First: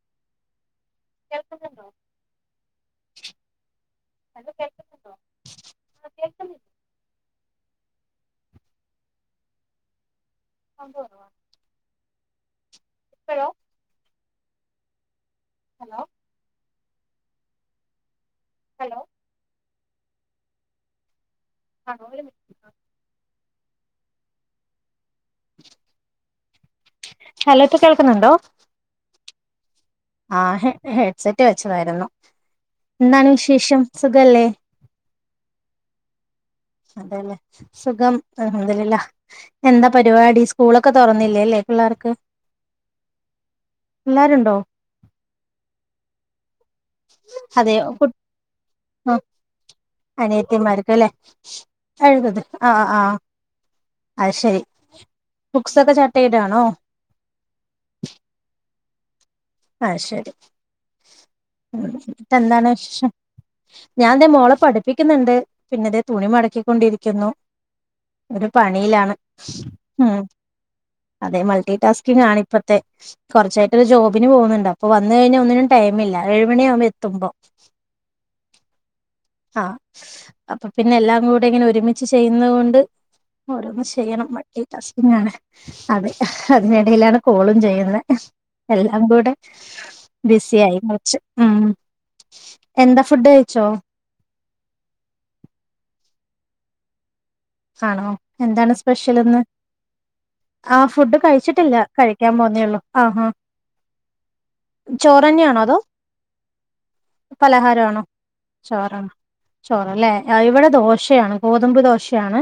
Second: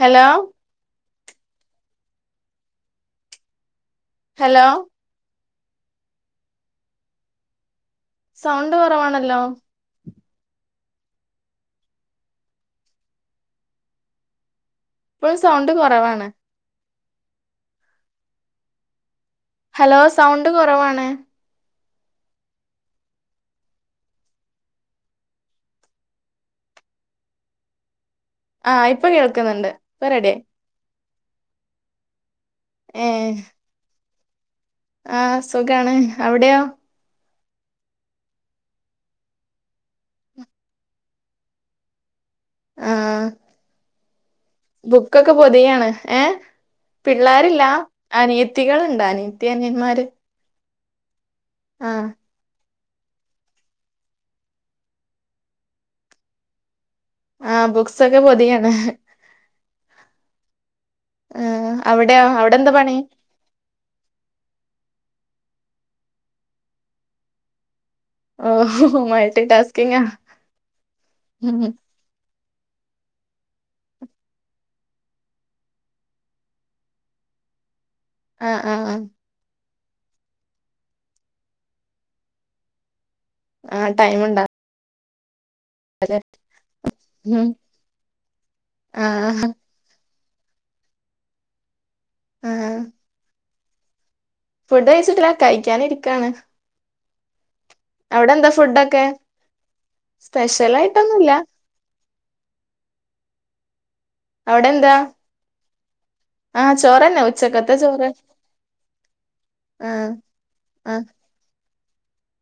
Hello കേൾക്കുന്നുണ്ടോ hello ആ കേൾക്കുന്നില്ലേ സൗണ്ട് കൊറവാണല്ലോ [unintelligible] ഹലോ ഇപ്പഴും സൗണ്ട് കൊറവാണ് ഹലോ ഹലോ സൗണ്ട് കൊറവാണ് ആഹ് ഒരു മിൻ ഹലോപ്പ കേൾക്കുന്നുണ്ടോ ആഹ് ഇപ്പൊ കേൾക്കുന്നുണ്ട് ഇപ്പൊ റെഡി ആഹ് ഹെ ഹെഡ്സെറ്റ് വെച്ചതായിരുന്നു എന്നാണ് വിശേഷം സുഖല്ലേ ആഹ് സുഖാണ് അവിടെയോ അതെന്നെ സുഖം അൽഹംദുലില്ലാഹ് എന്താ പരുപാടി സ്കൂളൊക്കെ തുറന്നില്ലേല്ലേ പിള്ളേർക്ക് ആ പിള്ളേരൊണ്ടോ ബുക്കൊക്കെ പൊതിയാണ് ഏഹ് പിള്ളേരില്ല അതെയോ കു അനിയത്തികളുണ്ട് അനിയത്തി അനിയന്മാര് അനിയത്തിയമാർക്ക്ലെ ആ കഴുകത് ആഹ് ആഹ് അയ്ശരി ബുക്സൊക്കെ ചട്ടയിടാണോ ആഹ് ബുക്സൊക്കെ പൊതിയാണ് ആഹ് ശരി ആ അവിടെയോ അവിടെ എന്താണ് എന്താ പണി വിശേഷം ഞാൻതെ മോളെ പഠിപ്പിക്കുന്നുണ്ട് പിന്നെതേ തുണി മടക്കിക്കൊണ്ടിരിക്കുന്നു ഒരു ഓ പണിയിലാണ് മൾട്ടി ടാസ്കിങ്ങാ ഉം അതെ മൾട്ടിടാസ്കിങ് ആണ് ഇപ്പത്തെ കൊറച്ചായിട്ടൊരു ജോ ബിന് പോന്ന്ണ്ട് അപ്പൊ വന്ന് കഴിഞ്ഞ ഒന്നിനും ടൈമില്ല ഏഴ് മണിയാം എത്തുമ്പൊ അ അ ആഹ് ആഹ് അപ്പ പിന്നെ എല്ലാം കൂടെ ഇങ്ങനോരുമിച്ച് ചെയ്യുന്നകൊണ്ട് ആ ഓരോന്ന് ടൈം ചെയ്യണം ഉണ്ടാവില്ല മൾട്ടിടാസ്കിങ്ങാണ് അതെ അതിനെടേലാണ് കോളും ചെയ്യുന്നെ എല്ലാം ആ കൂടെ ബിസിയായി കൊറച്ച് ഉം ആ എന്താ ഫുഡ് കഴിച്ചോ ഫുഡ് കഴിച്ചിട്ടില്ല കഴിക്കാനിരിക്കാണ് ആണോ അവിടെ എന്താ എന്താണ് ഫുഡൊക്കെ സ്പെഷ്യലിന്ന് സ്പെഷ്യൽ ആഹ് ഫുഡ് ആയിട്ടൊന്നുല്ല കഴിച്ചിട്ടില്ല കഴിക്കാൻ പോന്നേ ഒള്ളു ആഹ് ആഹ് അവ്ടെന്താ തന്നയാണോ അതോ ഉച്ചക്കത്തെ പലഹാരാണോ ചോറ് ചോറാ ആ ചോറാല്ലെ ഇവിടെ ആ ദോശയാണ് ഗോതമ്പ് ദോശയാണ്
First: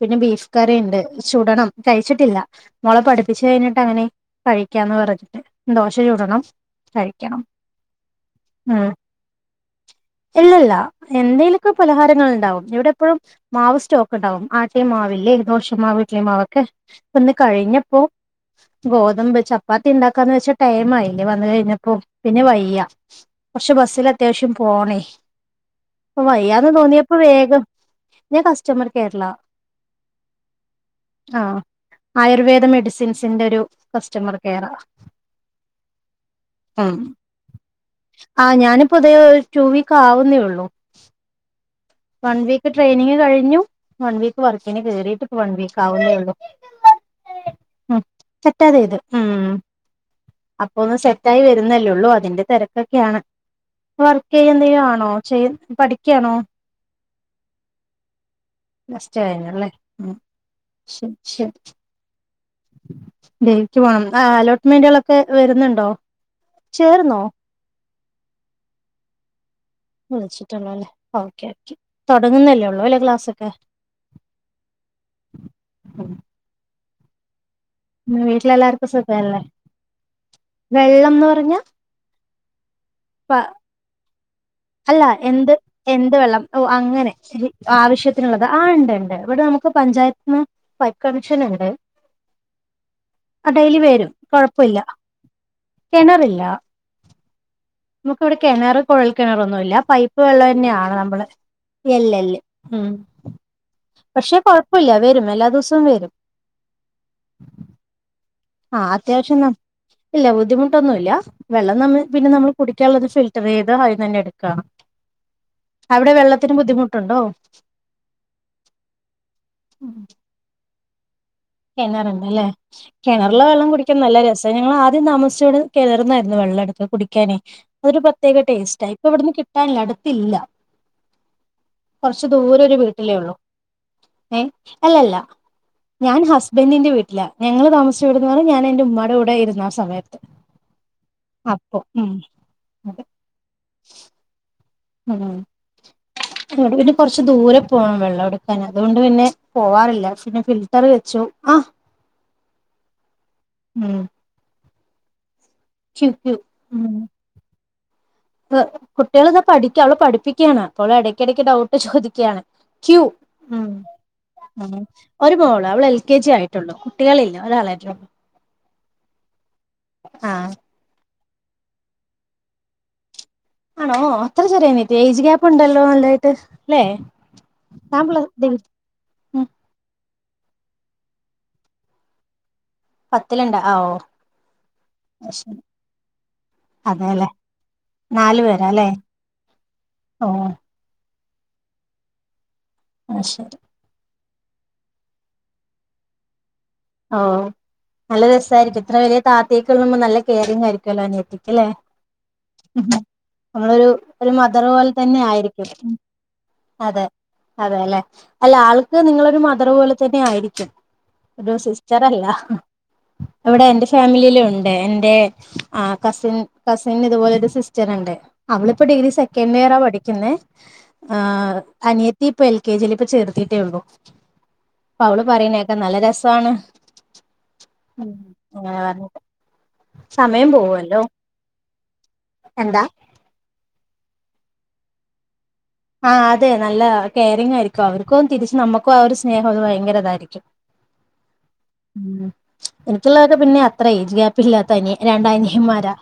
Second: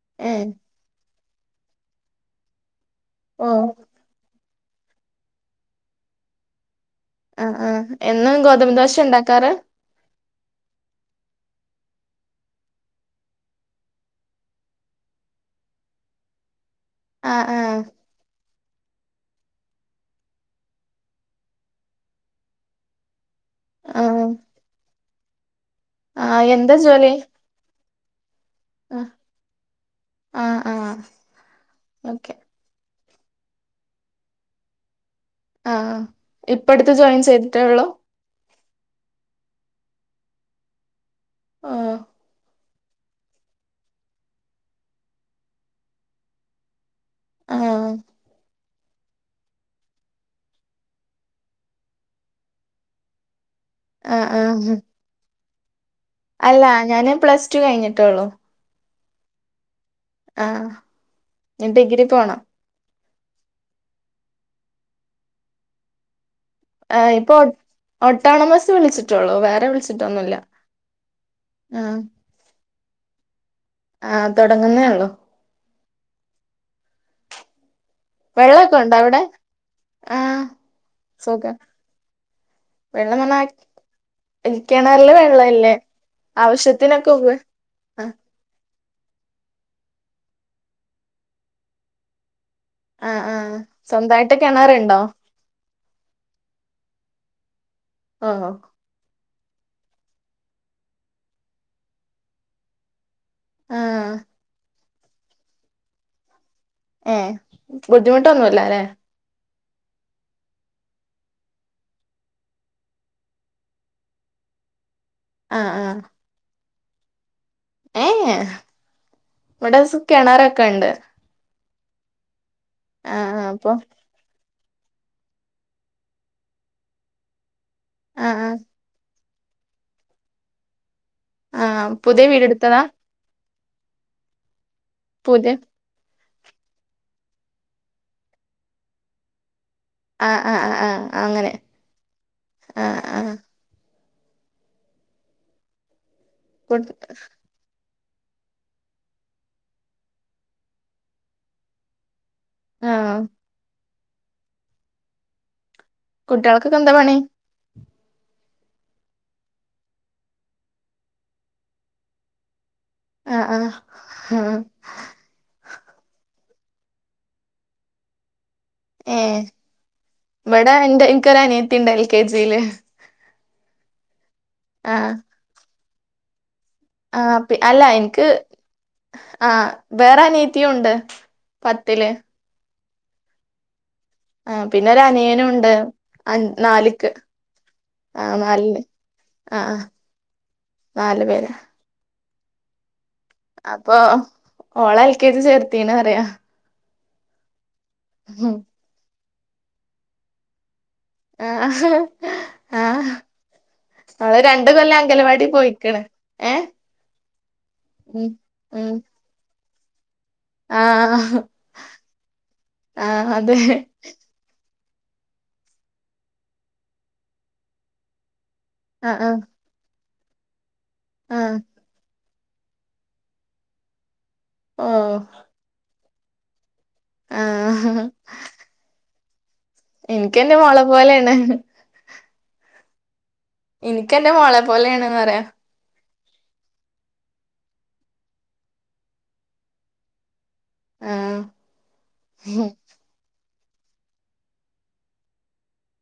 പിന്നെ ഏ ബീഫ് കറിണ്ട് ചുടണം കഴിച്ചിട്ടില്ല മോളെ പഠി പ്പിച്ച് ഓ കഴിഞ്ഞിട്ട് അങ്ങനെ കഴിക്കാന്ന് പറഞ്ഞിട്ട് ഉം ദോശ ചുടണം കഴിക്കണം ആ ആ എന്നും ഗോതമ്പ് ഉം ദോശ ഉണ്ടാക്കാറ് ഇല്ലല്ല എന്തേലൊക്കെ പലഹാരങ്ങൾ ഇണ്ടാവും ഇവിടെ എപ്പഴും മാവ് സ്‌റ്റോ ക്ക്ണ്ടാവും ആട്ടിയമാവില്ലേ ദോഷമാവ് ഇഡലിമാവൊക്കെ ഇപ്പന്ന് ആ ആ കഴിഞ്ഞപ്പോ ഗോതമ്പ് ചപ്പാത്തി ഇണ്ടാക്കാന്ന് വെച്ചാ ടൈം ആയില്ലേ വന്ന് കഴിഞ്ഞപ്പോ പിന്നെ വയ്യ കൊർച്ച് ആ ബസ്സില് അത്യാവശ്യം പോണേ ആ ഇപ്പവയ്യാന്ന് എന്താ ജോലി തോന്നിയപ്പോ വേഗം ഞ കസ് ആ കേരള ആ ആ ആഹ് ഓക്കെ ആയുർവേദ മെഡിസിൻസ്ൻ്റാെരു കസ്സ്റ്റമർ കെയറാ ആഹ് ഇപ്പഅട്ത്ത് ജോയിൻ ചെയ്തിട്ടേ ഒള്ളൂ ആഹ് ഞാനിപ്പോ ഇതേയോ റ്റൂ വീക്ക് ആവുന്നേ ഒള്ളു ഓ വൺവീ ക്ക് ട്രെയിനിങ് കഴിഞ്ഞു വൺ വീക്ക് വർക്കിന് കേറിട്ട് ഇപ്പ വൺ വീക്ക് ആവുന്നേയുള്ളൂ ആ ഉം തെറ്റാതെ എഴുത് ഉം അപ്പൊ ഒന്ന് സെറ്റായി വരുന്നല്ലെള്ളൂ അതിന്റെ തെരക്കൊക്കെയാണ് ആ ആ വർക്കെയ്യാ എന്തേലും ആണോ ചെയ് പഠിക്കയാണോ അല്ല ഞാന് പ്ലസ് ടു കഴിഞ്ഞിട്ടൊള്ളൂ പ്ലസ് ടൂ കഴിഞ്ഞല്ലെ ആഹ് ഇഞ്ഞി ഡിഗ്രി പോണം ഡിഗ്രിക്ക് പോണം ആഹ് അലോട്ട്മെൻറ്റുകളൊക്കെ വരുന്നുണ്ടോ ആഹ് ചേർന്നോ ഇപ്പൊ ഒട്ടോണമസ് വിളിച്ചിട്ടൊള്ളൂ വേറെ വിളിച് വിളിച്ചിട്ടെയുള്ളു അല്ലേ ഓക്കേ ഓക്കെ തൊടങ്ങുന്നല്ലേ ഒള്ളൂ അല്ലേ ക്ലാസൊക്കെ ആഹ് താകടങ്ങുന്നേയുള്ളു ഉം വെള്ളവെക്കെ വീട്ടിലെല്ലാർക്കും ഉണ്ടോ അവിടെ സുഖല്ലേ ആഹ് വെള്ളംന്ന് പറഞ്ഞ സുഖം വെള്ളം വന്നാ റ്റ് അല്ല കെണർല് എന്ത് വെള്ളവില്ലേ എന്ത് വെള്ളം ഓ ആവശ്യത്തിനൊക്കെ അങ്ങനെ ഉപ ആഹ് ആവശ്യത്തിനുള്ളത് ആഹ് ഇണ്ട് ഇണ്ട് ഇവടെ നമുക്ക് പഞ്ചായത്ത് ഉം പൈപ്പ് കണഷനും ഉണ്ട് ആഹ് ആ ആഹ് ഡെയ്ലി വരും സ്വന്തായിട്ട് കാെഴപ്പയില്ല കിണറുണ്ടോ കെണറില്ല നമുക്കിവിടെ ഓഹ് കെണറ് കുഴൽ കിണറൊന്നുല്ല പൈപ്പ് വെള്ളവെന്നെയാണ് നമ്മള് എല്ല എല്ല് ഉം ആഹ് പക്ഷെ കൊഴപ്പമില്ല വരും എല്ലാ ദൂസവും വരും ഏഹ് ബുദ്ധിമുട്ടൊന്നുല്ലലേ അത്യാവശ്യംന്ന ഇല്ല ബുദ്ധിമുട്ടൊന്നുല്ല വെള്ളം നമ്മ് പിന്നെ നമ്മള് കുടിക്കാള്ളത് ഫിൽട്ടറെയ്ത് അയിന്ന് തന്നെ എട്ക്കാണ് ആഹ് ആഹ് അവ്ടെ വെള്ളത്തിന് ബുദ്ധിമുട്ടുണ്ടോ ഏഹ് യാ ഇവിടെ സ് കെണറൊക്കെണ്ട് കെണറ്ണ്ടല്ലേ ആഹ് കെണർലെ ആഹ് വെള്ളം അപ്പൊ കുടിക്കാൻ നല്ല രസ ത് ഞങ്ങള് ആദ്യം താമസിച്ചോട് കെണറ്ന്നായിരുന്നു വെള്ളം എട്ത്ത് കുടിക്കാനേ അതൊരു ആഹ് പ്രത്യേക ആഹ് ടേസ്റ്റായി ഇപ്പൊ ഇവിട്ന്ന് കിട്ടാനില്ല എടുത്തില്ല ആഹ് പുതിയ കൊറച്ച് ദൂരൊരു വീടെടുത്തതാ വീട്ടിലേ ഒള്ളൂ ഏ അല്ലല്ല പുതിയ ഞാൻ ഹസ് ബെന്റിന്റെ വീട്ടിലാ ഞങ്ങള് താമസിച്ചാേയിവിടുന്ന് ഞാൻ എന്റെ ഉമ്മാടെ കൂടെ ഇരുന്നാ സമയത് ആഹ് ആഹ് ആഹ് ആ അങ്ങനെ ആഹ് അതെ ആഹ് ഉം ഇവിടെ കു പിന്നെ കൊർച്ച് ദൂരം പോണം വെള്ളം എടുക്കാന് അതുകൊണ്ട് പിന്നെ പോവാറില്ല പിന്നെ ഫിൽട്ടറ് വെച്ചു. ആഹ് ആഹ് ഉം കുട്ടികൾക്കൊക്കെ എന്താ പണി [unintelligible] [unintelligible] കുട്ടികളൊക്കെ പഠിക്ക. അവള് പഠിപ്പിക്കയാണ് അപ്പോവള് എടക്ക് ഇടക്ക് ഡൗട്ട് ചോദിക്കാണ്. ക്യൂ ആഹ് ഉം ആഹ് ആഹ് ഉം ഒരു മോള് അവള് എൽ കെ ജി ആയിട്ടുള്ളു. കുട്ടികളില്ല ഒരാളായിട്ടൊള്ളു. ഏഹ് ആഹ് ഇവിടെ എൻ്റെ എനിക്കൊരു അനിയത്തിയുണ്ട് എൽ കെ ജില്. ആണോ അത്ര ചെറിയ അനിയത്തി ആഹ് ഏജ് ഗ്യാപ്പ് ഉണ്ടല്ലോ നല്ലതായിട്ട്. അല്ലെ ആഹ് പി അല്ല താൻ പ്ല എൻക്ക് ഡിഗ്രി ഉം ആഹ് വേറെ അനിയത്തിയും ഉണ്ട് പത്തില്. പത്തില്ണ്ട അ ഓഹ് ആഹ് പിന്നെ ഒരു അനിയനുണ്ട് നാലിക്ക്. അതെല്ലെ ആഹ് നാലു നാലില് പേരാല്ലേ ആഹ് ആഹ് ഓ നാല് പേര ആഹ് ശരി അപ്പൊ ഓളെ എൽ കെ ജി ചേർത്തീന് ന്ന് അറിയ. ഓഹ് നല്ല രസായിരിക്കും. ഇത്ര വലിയ താത്തേക്കെ ഉള്ളമ്പോ നല്ല കെയറിംങ്ങ് ആയിരിക്കുവല്ലോ അനിയ ആ ല്ലേ ആ ഇപ്പളൊരു ഒരു ഓള് മദറ് രണ്ട് പോലെ കൊല്ലം തന്നെ അംഗലവാടി ആയിരിക്കും. പോയിക്ക്ണ് ഏ അതെ അതേല്ലെ, ഉം അല്ല ആൾക്ക് നിങ്ങളൊരു മദറ് പോലെ തന്നെ ആയിരിക്കും. ആഹ് സിസ്റ്ററല്ല. എവിടെ എന്റെ ഇഷ് ഫാമിലിയിലും ഉണ്ടേ എന്റെ കസിൻ കസിൻ ഇതുപോലെ ഒരു സിസ്റ്ററുണ്ട്. അവള് ഇപ്പൊ ഡിഗ്രി ആ ആ സെക്കൻഡ് ഇയറ പഠിക്കുന്നേ. ആ അനിയ ത്തി ഇപ്പ എൽ കെ ജില് ഇപ്പ ചേർത്തിട്ടേ ഒള്ളു. ഓ അപ്പൊ അവള് പറയുന്നേക്കാം നല്ല രസാണ് ആ ആഹ് അറിഞ്ഞൂടാ എനിക്ക് എന്റെ മോളെ പോലെയാണ്. എന്താ? എനിക്ക് എന്റെ മോളെ പോലെയാണെന്ന് പറയാ. ആഹ് അതെ നല്ലതാ കെയറിങ് ആയിരിക്കും അവർക്കും തിരിച്ച് നമ്മുക്കും ആ ഒരു സ്നേഹം അത് ഭയങ്കര ഇതായിരിക്കും. ആ [unintelligible] ചുള്ളേര്ടെ പിന്നെ അത്ര ഏജ് ഗ്യാപ്പില്ലാത്ത അനി രണ്ടനിയന്മാരാ.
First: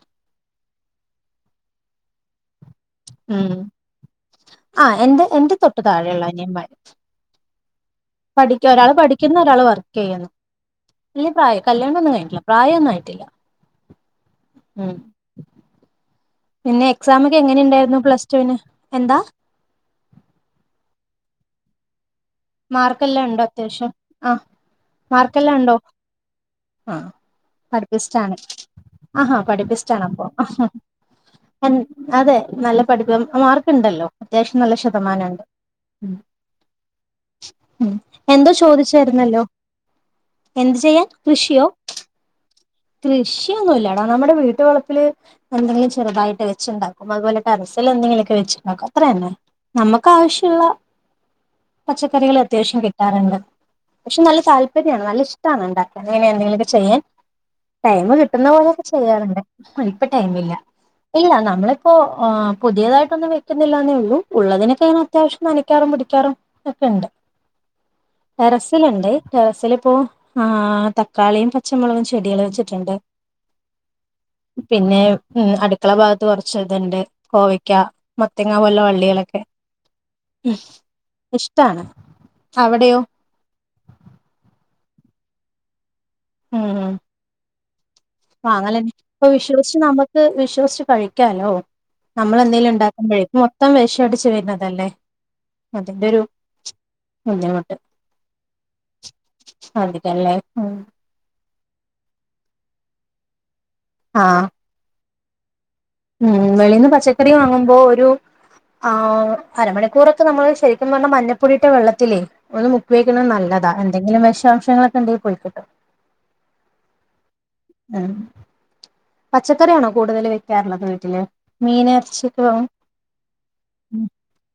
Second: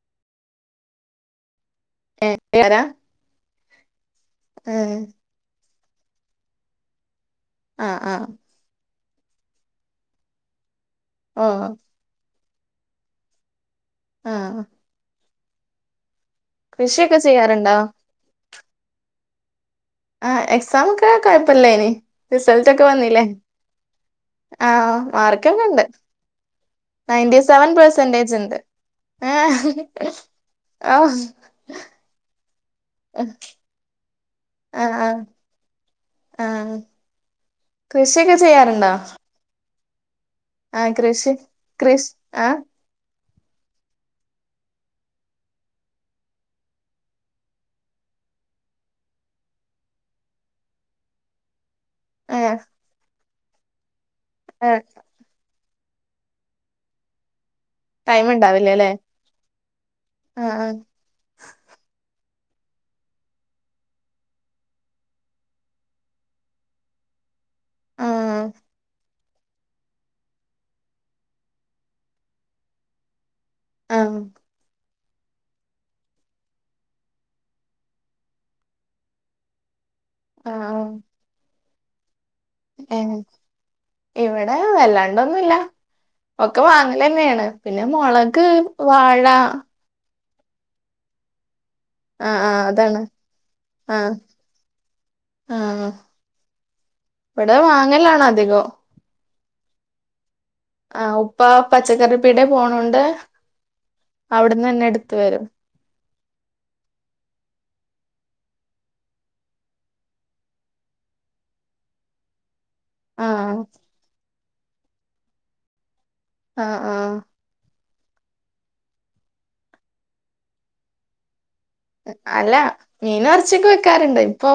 എ ഏരാ? ഉം ആഹ് എന്റെ എന്റെ തൊട്ട് താഴെയൊള്ള അനിയൻമാര്. ആഹ് ആഹ് പഠിക്ക ഒരാള് പഠിക്കുന്നു ഒരാള് വർക്ക് ചെയ്യുന്നു. [unintelligible] ഓ പ്രായം കല്യാണം ഒന്നും കഴിഞ്ഞിട്ടില്ല. പ്രായൊന്നായിട്ടില്ല. ആഹ് ഉം പിന്നെ കൃഷിയൊക്കെ എക്സാമൊക്കെ ചെയ്യാറുണ്ടോ? എങ്ങനെയുണ്ടായിരുന്നു പ്ലസ് ടുന്? എന്താ? ആഹ് എക്സാമൊക്കെ കൊഴപ്പല്ലേയ്നി. റിസൾറ്റൊക്കെ വന്നില്ലേ. മാർക്കെല്ലാം ഉണ്ടോ അത്യാവശ്യം ആഹ് ആഹ് മാർക്കെല്ലാം ഉണ്ടോ മാർക്കൊക്കെണ്ട്. ആഹ് നയൻടീസെവൻ പഠിപ്പിസ്റ്റാണ് പെർസെന്റേജ്ണ്ട്. ആഹാ ഏഹ് പഠിപ്പിസ്റ്റാണ് അപ്പൊ ഓഹ് അതെ നല്ല പഠിപ്പ മാർക്ക്ണ്ടല്ലോ. അത്യാവശ്യം നല്ല ആഹ് ആഹ് ശതമാനണ്ട്. ആഹ് ഉം കൃഷിയൊക്കെ എന്തോ ചെയ്യാറുണ്ടോ? ചോദിച്ചായിരുന്നല്ലോ. എന്ത് ആഹ് ചെയ്യാൻ കൃഷി കൃഷിയോ? കൃഷ് ആഹ് കൃഷിയൊന്നുമല്ലടാ നമ്മുടെ വീട്ട വളപ്പില് എന്തെങ്കിലും ചെറുതായിട്ട് വെച്ചുണ്ടാക്കും അതുപോലെ ടറസൽ എന്തെങ്കിലും ഒക്കെ വെച്ചുണ്ടാക്കും അത്ര തന്നെ നമുക്ക് ആവശ്യള്ള പച്ചക്കറികൾ ഏഹ് അത്യാവശ്യം കിട്ടാറുണ്ട് പക്ഷെ നല്ല ഏഹ് താല്പര്യമാണ് നല്ല ഇഷ് ട്ടാണ് ഉണ്ടാക്കാൻ ഇങ്ങനെന്തെങ്കിലുമക്കെ ചെയ്യാൻ ടൈം കിട്ടുന്ന പോലൊക്കെ ചെയ്യാറുണ്ട് ഇപ്പ ടൈമില്ല ആഹ് ഇല്ല നമ്മളിപ്പോ പുതിയതായിട്ടൊന്നും വെക്കുന്നില്ലന്നേ ഉള്ളൂ ഉള്ളതിനൊക്കെ അത്യാവശ്യം നനക്കാറും പിടിക്കാറും ഒക്കെ ഉണ്ട് ആഹ് ടെറസിലുണ്ട് ടെറസിലിപ്പോ ആഹ് തക്കാളിയും പച്ചമുളകും ചെടികൾ വെച്ചിട്ടുണ്ട് ആഹ് പിന്നെ ഉം അടുക്കള ഭാഗത്ത് കുറച്ച് ഇതൊണ്ട് കോവക്ക മത്തങ്ങ പോലുള്ള വള്ളികളൊക്കെ ആഹ് ഉം ആഹ് ആഹ് ഇഷ്ടാണ് അവിടെയോ ഇവിടെ വല്ലാണ്ടൊന്നുല്ല ഒക്കെ വാങ്ങല് തന്നെയാണ് പിന്നെ മൊള ആഹ് വാങ്ങാലന്നേ ഇപ്പൊ വിശ്വസിച്ച് നമ്മുക്ക് വിശ്വസിച്ച് കഴിക്കാലോ ആഹ് ആഹ് നമ്മളെന്തേലും അതാണ് ഉണ്ടാക്കുമ്പോഴേ ഇപ്പ മൊത്തം ആഹ് വിശടിച്ച് വരുന്നതലേ ആഹ് അതിന്റെ ഒരു ഇവിടെ വാങ്ങലാണ് അധികം അതികല്ലേ ആഹ് ഉപ്പ പച്ചക്കറിപ്പീടെ പോണോണ്ട് ആഹ് അവിടുന്ന് തന്നെ എടുത്ത് വരും ഉം വെളിൽന്ന് പച്ചക്കറി വാങ്ങുമ്പോ ഒരു ആഹ് അരമണിക്കൂർക്കെ നമ്മള് ശരിക്കും പറഞ്ഞാൽ മഞ്ഞപ്പൊടീട്ട വെള്ളത്തിലേ ഒ ഉപയോഗിക്കുന്നത് ആഹ് നല്ലതാ എന്തെങ്കിലും വിശാംശങ്ങളൊക്കെ ഉണ്ടെിൽ പോയി കിട്ടും ആഹ് ആഹ് ഉം പച്ചക്കറിയാണോകൂടുതല് വെക്കാറുള്ളത് വീട്ടില് മീന് ഇറച്ചിയൊക്കെ അല്ല വാങ്ങും മീനും ഇറച്ചൊക്കെ വെക്കാറുണ്ട് ഇപ്പൊ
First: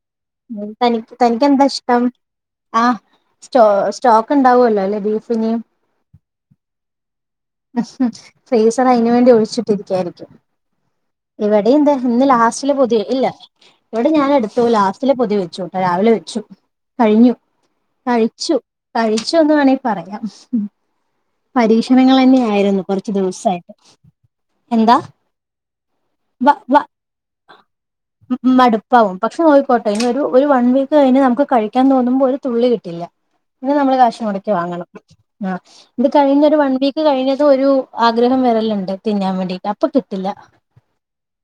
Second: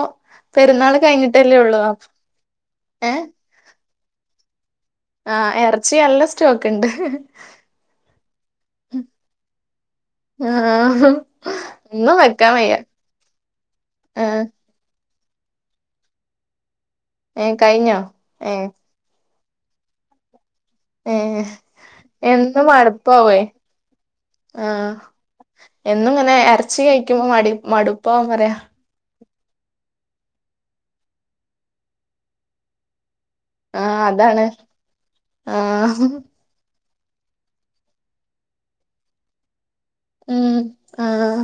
ഉം പെരുന്നാൾ തനിക്ക് കഴിഞ്ഞിട്ടല്ലേ തനിക്കെന്താ ഉള്ളൂ അ ഇഷ്ടം ആഹ് എ സ്റ്റോ സ്റ്റോക്ക് ഉണ്ടാവുമല്ലോ അല്ലേ ബീഫിനെ ആഹ് ഇറച്ചി നല്ല സ്റ്റോക്ക് ഉണ്ട് ഫ്രീസർ അതിനു വേണ്ടി ഒ ക്ഷിട്ടിരിക്കുകായിരിക്കും ആഹ് ഇവിടെ എന്താ ഒന്നും ഇന്ന് വെക്കാൻ ലാസ്റ്റില് വയ്യ പുതിയ ഇല്ല ഇവിടെ ഞാൻ ആഹ് എടു ഇ ലാസ്റ്റിലെ പൊതി വെച്ചുട്ടോ രാവിലെ വെച്ചു കഴിഞ്ഞു ഏഹ് കഴിഞ്ഞോ കഴിച്ചു ഏഹ് കഴിച്ചോന്ന് വേണമെങ്കിൽ പറയാം ഏഹ് പരീക്ഷണങ്ങൾ തന്നെ എന്നും ആയിരുന്നു കുറച്ച് മടപ്പാവേ ദിവസായിട്ട് ആഹ് എന്താ എന്നും ഇങ്ങനെ വ വ ഇറച്ചി കഴിക്കുമ്പോ മ മടുപ്പന്ന് പറയാ പാവും പക്ഷെ നോയിക്കോട്ടെ അ ഒരു വൺ വീക്ക് കതിന് നമുക്ക് കഴിക്കാൻ തോന്നുമ്പോൾ ഒരു തുള്ളി കിട്ടില്ല പിന്നെ നമ്മള് ആഹ് കാശ് അതാണ് മുടക്കി വാങ്ങണം ആഹ് പിന്നെ ഒരു വൺ വീക്ക് കഴിഞ്ഞത് ഒരു ആഗ്രഹം വരല്ലുണ്ട് തിന്നാൻ വേണ്ടീയിട്ട ഉം ആഹ്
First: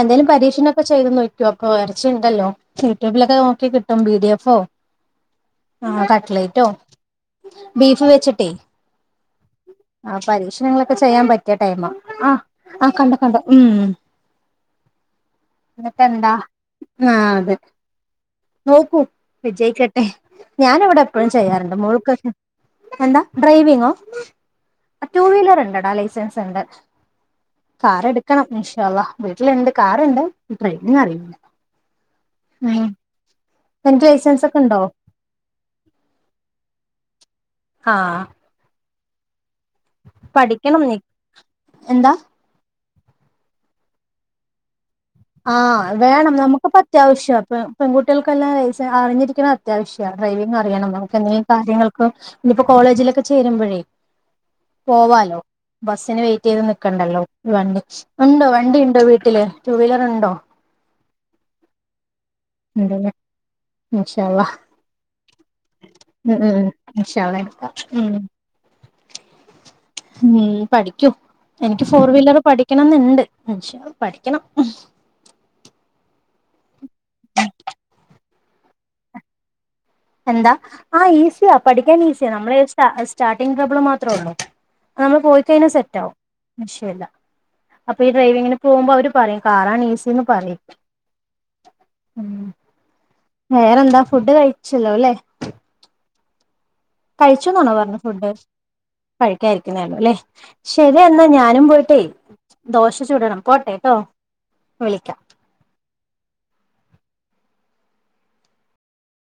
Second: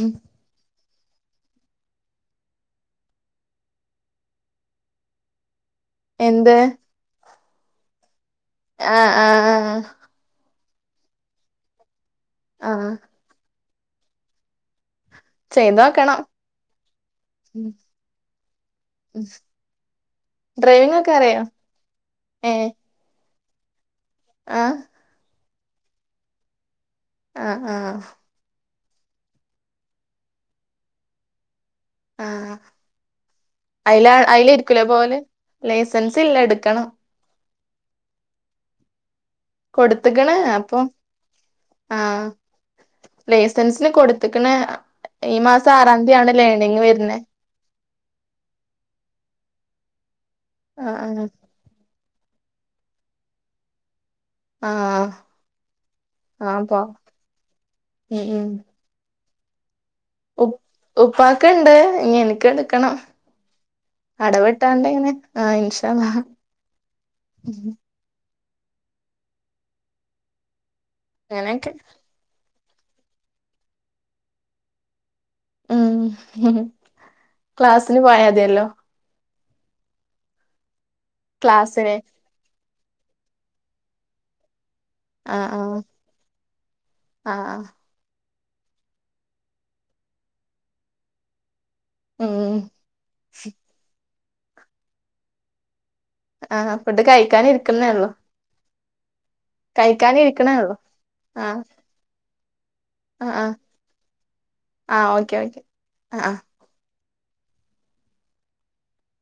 എന്തേലും പരീക്ഷണൊക്കെ ചെയ്ത് നോക്കോക്ക ഇറച്ചി ഉണ്ടല്ലോ യൂട്യൂബിലൊക്കെ നോക്കി കിട്ടും പിഡി എഫോ ആഹ് എന്ത് കട്ട്ലേറ്റോ ബീഫ് വെച്ചിട്ടെ ആഹ് ആഹ് ആഹ് ആഹ് പരീക്ഷണങ്ങളൊക്കെ ചെയ്യാൻ പറ്റിയ ടൈം ആഹ് ആഹ് കണ്ടു കണ്ടു ഉം എന്നിട്ട ചെയ്തോക്കണം എന്താ ആഹ് അതെ ഉം നോക്കൂ ഉം വിജയിക്കട്ടെ ഞാന് ഡ്രൈവിംഗ് വിടെ ഒക്കെ എപ്പോഴും അറിയോ ചെയ്യാറുണ്ട് മോൾക്കൊക്കെ ഏഹ് എന്താ ഡ്രൈവിങ്ങോ ആഹ് ടു വീലർ ഇണ്ട്ടാ ലൈസൻസ് ഉണ്ട് ആഹ് ആഹ് കാർ എടുക്കണം ഇൻഷാ അല്ലാഹ് വീട്ടിലിണ്ട് കാറുണ്ട് ഡ്രൈവിംഗ് അറിയില്ല ആഹ് ഉം നിനക്ക് അയിലാ ലൈസൻസ് ഒക്കെ അയിലേര്ക്കും ഉണ്ടോ ലെ പോകലെ ലൈസൻസ് ഇല്ല എടുക്കണം ആഹ് കൊടുത്ത്ക്ക്ണ് അപ്പൊ പഠിക്കണം നീ എന്താ ആഹ് ലൈസൻസിന് കൊടുത്ത്ക്ക്ണ് ഈ മാസം ആഹ് ആറാം തീയതിയാണ് വേണം നമുക്കിപ്പ ലേണിംഗ് വരുന്നേ അത്യാവശ്യ ഇപ്പ പെൺകുട്ടികൾക്കെല്ലാ ലൈസ് അറിഞ്ഞിരിക്ക്ണെ അത്യാവശ്യ ഡ്രൈവിംഗ് അറിയണം ആഹ് നമുക്ക് ആഹ് എന്തെങ്കി കാര്യങ്ങൾക്ക് ഇനിയിപ്പോ കോളേജിലൊക്കെ ചേരുമ്പോഴേ ആഹ് പോവാലോ ബസ്സിന് വെയിറ്റ് ആഹ് ചെയ്ത് അപ്പൊ നിക്കണ്ടല്ലോ വണ്ടി ഉം ഉണ്ടോ ഉം വണ്ടിണ്ടോ വീട്ടില് ടു വീലർ ഉണ്ടോ ഉ ഉപ്പാക്ക് ഇണ്ട് ഇനി എനിക്ക് എടുക്കണം ഉണ്ടല്ലേ ഇൻഷാ അള്ളാ അടവിട്ടാണ്ട് ഇങ്ങനെ ആഹ് ഇൻഷാ അല്ലാഹ് ഉം ഉം ഇൻഷാ അള്ളാ എടുക്കാം ഉം ഉം പഠിക്കും അങ്ങനെയൊക്കെ എനിക്ക് ഫോർ വീലർ പഠിക്കണന്നുണ്ട് പഠിക്കണം ആഹ് ക്ലാസിന് പോയാ മതിയല്ലോ എന്താ ആഹ് ഈസിയാ ക്ലാസ്സിന് പഠിക്കാൻ ഈസിയാ നമ്മള് സ്റ്റാ സ്റ്റാർട്ടിംഗ്ട്രബിൾ മാത്രേ ഉള്ളൂ ആഹ് നമ്മള് പോയിക്കഴിഞ്ഞാൽ സെറ്റാ ആകും വിഷയല്ല ആഹ് അപ്പൊ ഈ ഡ്രൈവിങ്ങിന് പോകുമ്പോ അവര് പറയും കാറാണ് ഈസി ന്ന് പറയും ഉം വേറെന്താ ഫുഡ് കഴിച്ചല്ലോ ല്ലേ ആഹ് ഫുഡ് കഴിക്കാനിരിക്കുന്നേ ഒള്ളൂ കഴിക്കാൻ ഇരിക്കുന്നെ ഒള്ളൂ ലെ ഉള്ളൂ ശരി എന്നാ ആഹ് ഞാനും പോയിട്ടേ ദോശ ചുടണം പോട്ടെട്ടോ ഇപ്പൊ വിളിക്കാ ക്യാ വെഞ്ച് ആഹ് ആഹ്